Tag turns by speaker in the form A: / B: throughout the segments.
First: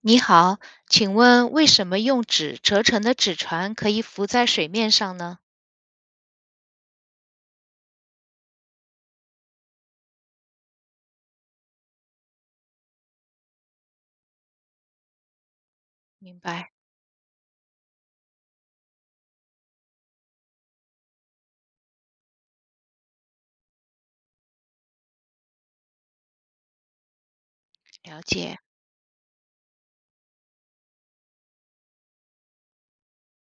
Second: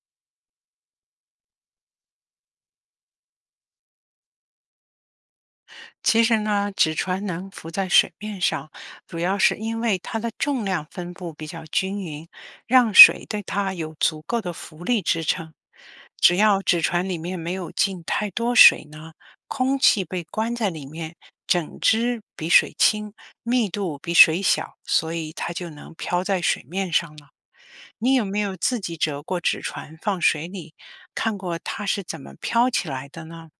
A: 你好，请问为什么用纸折成的纸船可以浮在水面上呢？
B: 其实呢，纸船能浮在水面上，主要是因为它的重量分布比较均匀，让水对它有足够的浮力支撑。只
A: 明
B: 要
A: 白，
B: 纸船里面没有进太多水呢，空气被关在里面，整只比水轻，密度比水小，所以它就能漂在水面上了。你
A: 了
B: 有没有
A: 解。
B: 自己折过纸船放水里，看过它是怎么飘起来的呢？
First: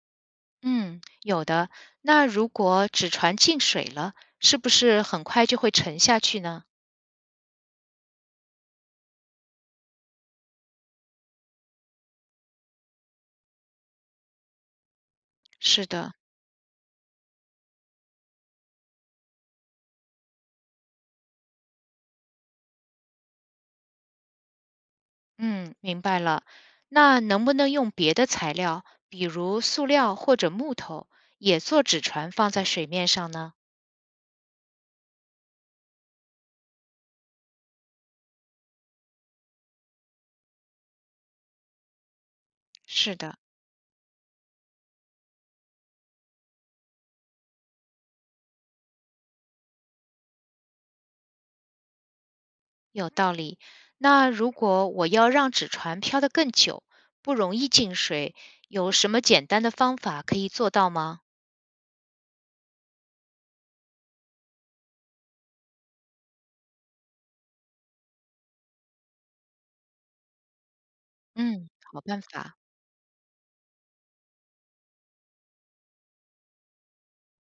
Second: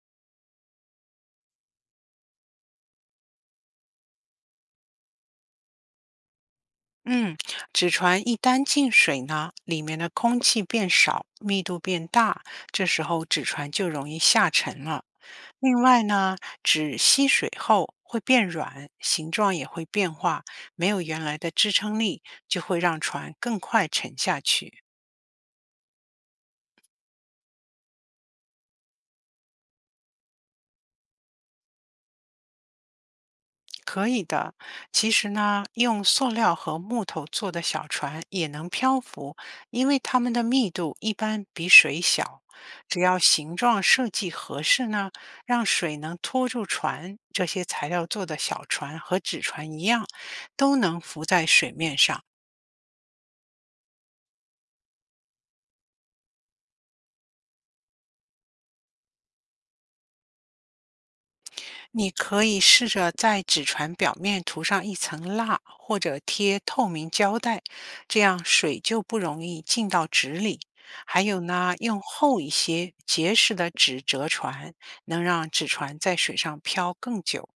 A: 嗯，有的。那如果纸船进水了，是不是很快就会沉下去呢？
B: 嗯，纸船一旦进水呢，里面的空气变少，密度变大，这时候纸船就容易下沉了。另
A: 是
B: 外
A: 的，
B: 呢，纸吸水后会变软，形状也会变化，没有原来的支撑力，就会让船更快沉下去。
A: 嗯，明白了。那能不能用别的材料，比如塑料或者木头，也做纸船放在水面上呢？
B: 可以的，其实呢，用塑料和木头做的小船也能漂浮，因为它们的密度一般比水小。只
A: 是
B: 要
A: 的。
B: 形状设计合适呢，让水能拖住船，这些材料做的小船和纸船一样，都能浮在水面上。
A: 有道理。那如果我要让纸船飘得更久，不容易进水，有什么简单的方法可以做到吗？
B: 你可以试着在纸船表面涂上一层蜡，或者贴透明胶带，这样水就不容易进到纸里。还有
A: 嗯，
B: 呢，用
A: 好办
B: 厚一
A: 法。
B: 些、结实的纸折船，能让纸船在水上漂更久。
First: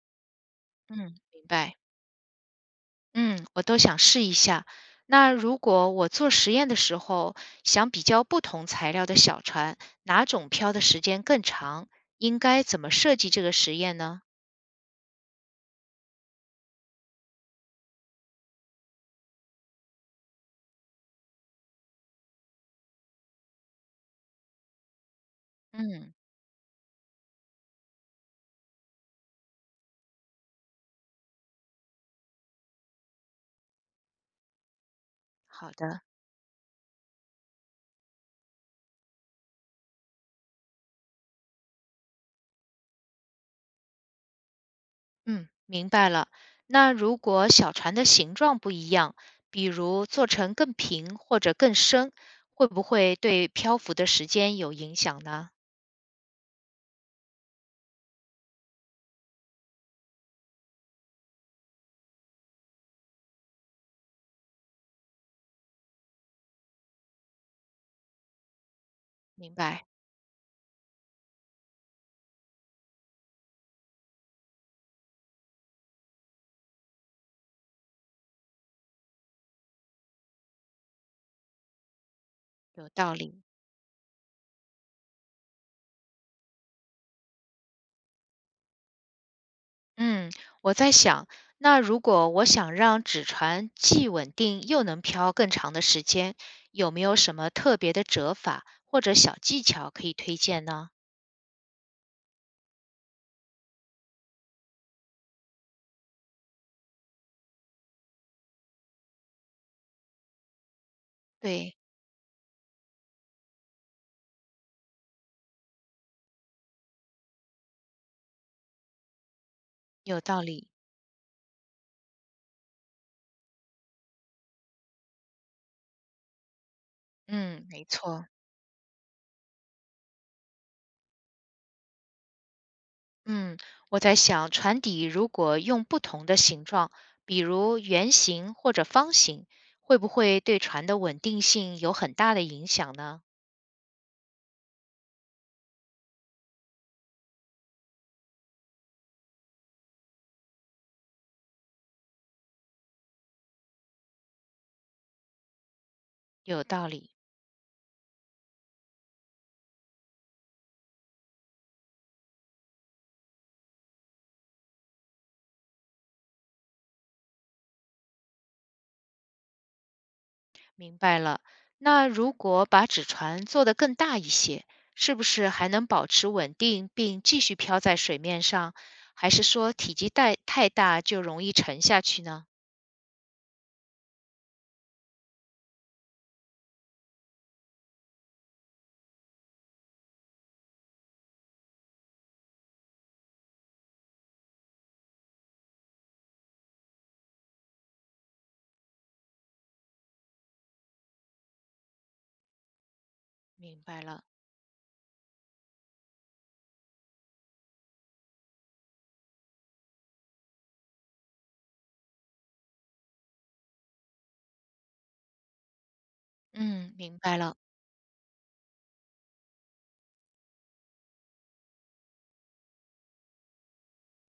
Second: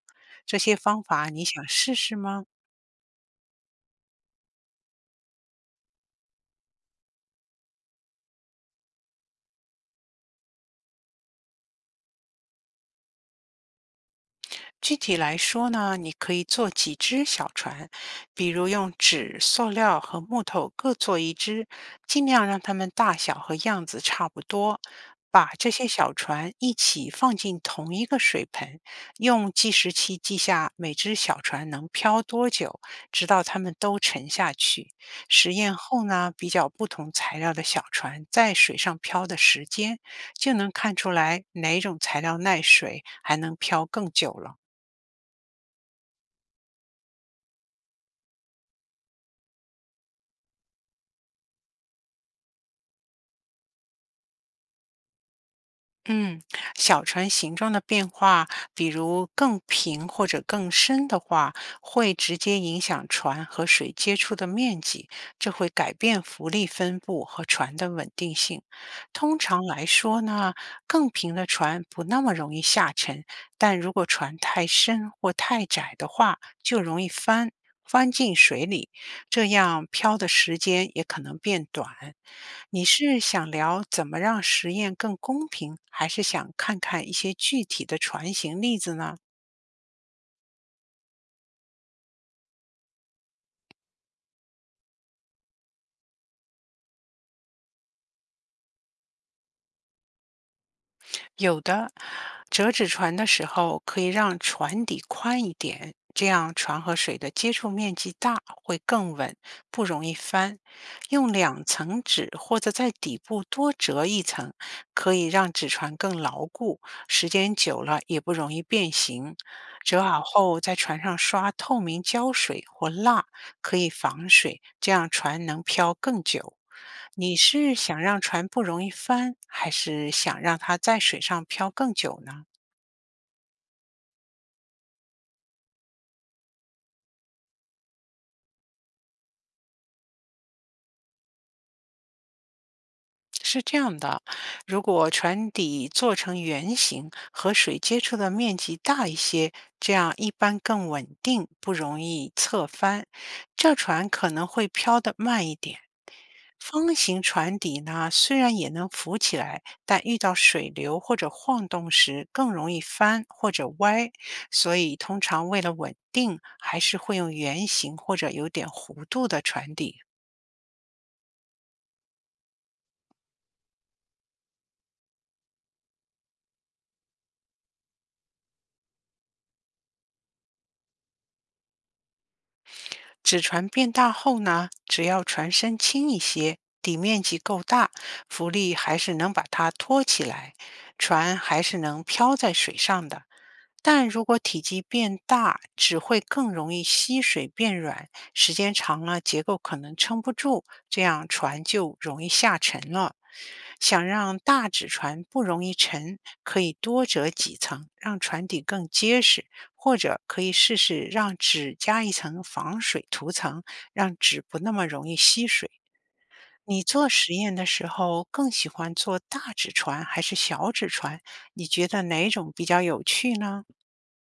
B: 这些
A: 嗯，
B: 方法你
A: 明
B: 想
A: 白。
B: 试试吗？
A: 嗯，我都想试一下。那如果我做实验的时候想比较不同材料的小船，哪种漂的时间更长，应该怎么设计这个实验呢？
B: 具体来说呢，你可以做几只小船，比如用纸、塑料和木头各做一只，尽量让它们大小和样子差不多。把这些小
A: 嗯，
B: 船一起放进同一个水盆，用计时器记下每只小船能漂多久，直到它们都沉下去。实
A: 好
B: 验
A: 的。
B: 后呢，比较不同材料的小船在水上漂的时间，就能看出来哪种材料耐水，还能漂更久了。
A: 嗯，明白了。那如果小船的形状不一样，比如做成更平或者更深，会不会对漂浮的时间有影响呢？
B: 嗯，小船形状的变化，比如更平或者更深的话，会直接影响船和水接触的面积，这会改变浮力分布和船的稳定性。通
A: 明
B: 常来
A: 白，
B: 说呢，更平的船不那么容易下沉，但如果船太深或太窄的话，就容易翻进水里。这样漂的时间也可能变短。你
A: 有道
B: 是
A: 理。
B: 想聊怎么让实验更公平，还是想看看一些具体的船型例子呢？
A: 嗯，我在想，那如果我想让纸船既稳定又能漂更长的时间，有没有什么特别的折法或者小技巧可以推荐呢？
B: 有的，折纸船的时候可以让船底宽一点，这样船和水的接触面积大，会更稳，不容易翻。用两
A: 对，
B: 层纸或者在底部多折一层，可以让纸船更牢固，时间久了也不容易变形。折好
A: 有道
B: 后
A: 理。
B: 在船上刷透明胶水或蜡，可以防水，这样船能漂更久。你
A: 嗯，
B: 是
A: 没
B: 想让
A: 错。
B: 船不容易翻，还是想让它在水上漂更久呢？
A: 嗯，我在想，船底如果用不同的形状，比如圆形或者方形，会不会对船的稳定性有很大的影响呢？
B: 是这样的，如果船底做成圆形，和水接触的面积大一些，这样一般更稳定，不容易侧翻。这船可能会飘得慢一点。
A: 有道
B: 方
A: 理，
B: 形船底呢，虽然也能浮起来，但遇到水流或者晃动时更容易翻或者歪，所以通常为了稳定，还是会用圆形或者有点弧度的船底。
A: 明白了。那如果把纸船做得更大一些，是不是还能保持稳定并继续漂在水面上？还是说体积太大就容易沉下去呢？
B: 纸船变大后呢，只要船身轻一些，底面积够大，浮力还是能把它托起来，船还是能漂在水上的。但如果体积变大，只会更容易吸水变软，时间长了结构可能撑不住，这样船就容易下沉了。
A: 明白
B: 想
A: 了，
B: 让大纸船不容易沉，可以多折几层，让船底更结实。或者可以试试让纸加一层防水涂层，让纸不那么容易吸水。你
A: 嗯，
B: 做
A: 明
B: 实
A: 白
B: 验
A: 了。
B: 的时候更喜欢做大纸船还是小纸船？你觉得哪种比较有趣呢？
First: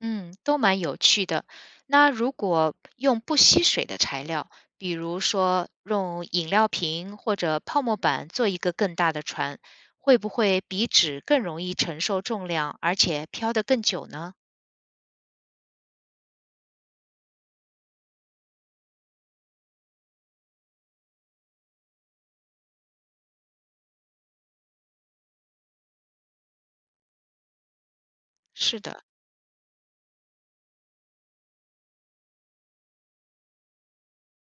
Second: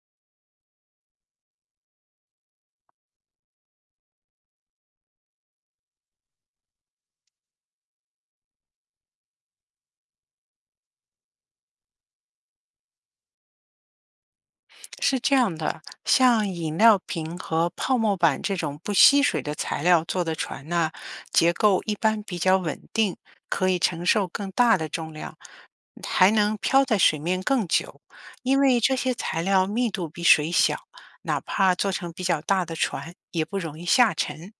A: 嗯，都蛮有趣的。那如果用不吸水的材料，比如说用饮料瓶或者泡沫板做一个更大的船，会不会比纸更容易承受重量，而且漂得更久呢？
B: 是这样的，像饮料瓶和泡沫板这种不吸水的材料做的船呢，结构一般比较稳定，可以承受更大的重量，还能漂在水面更久。因为
A: 是
B: 这
A: 的，
B: 些材料密度比水小，哪怕做成比较大的船，也不容易下沉。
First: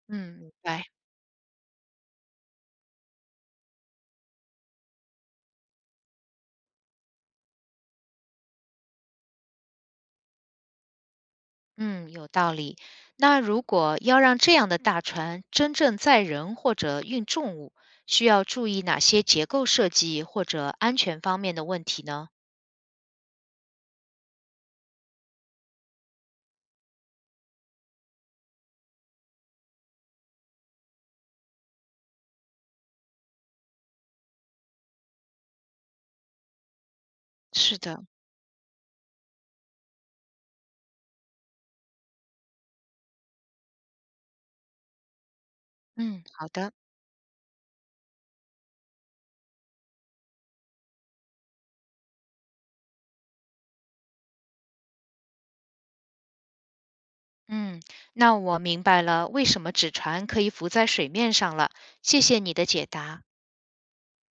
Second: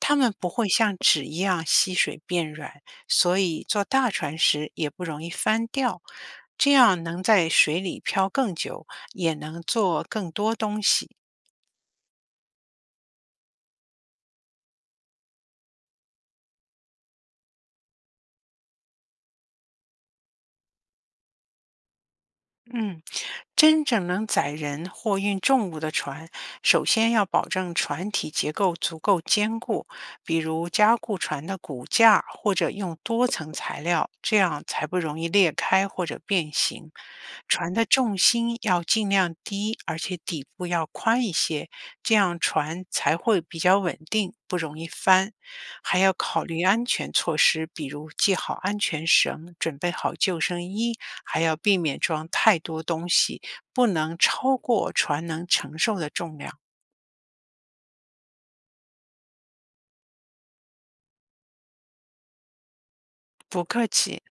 B: 它们
A: 嗯，
B: 不
A: 明
B: 会
A: 白。
B: 像纸一样吸水变软，所以做大船时也不容易翻掉。这样能在水里漂更久，也能做更多东西。
A: 嗯，有道理。那如果要让这样的大船真正载人或者运重物，需要注意哪些结构设计或者安全方面的问题呢？
B: 嗯，真正能载人或运重物的船，首先要保证船体结构足够坚固，比如加固船的骨架，或者用多层材料，这样才不容易裂开或者变形。船
A: 是
B: 的
A: 的。
B: 重心要尽量低，而且底部要宽一些，这样船才会比较稳定，不容易翻。还要
A: 嗯，
B: 考
A: 好
B: 虑
A: 的。
B: 安全措施，比如系好安全绳，准备好救生衣，还要避免装太多东西，不能超过船能承受的重量。
A: 嗯，那我明白了，为什么纸船可以浮在水面上了。谢谢你的解答。
B: 不客气。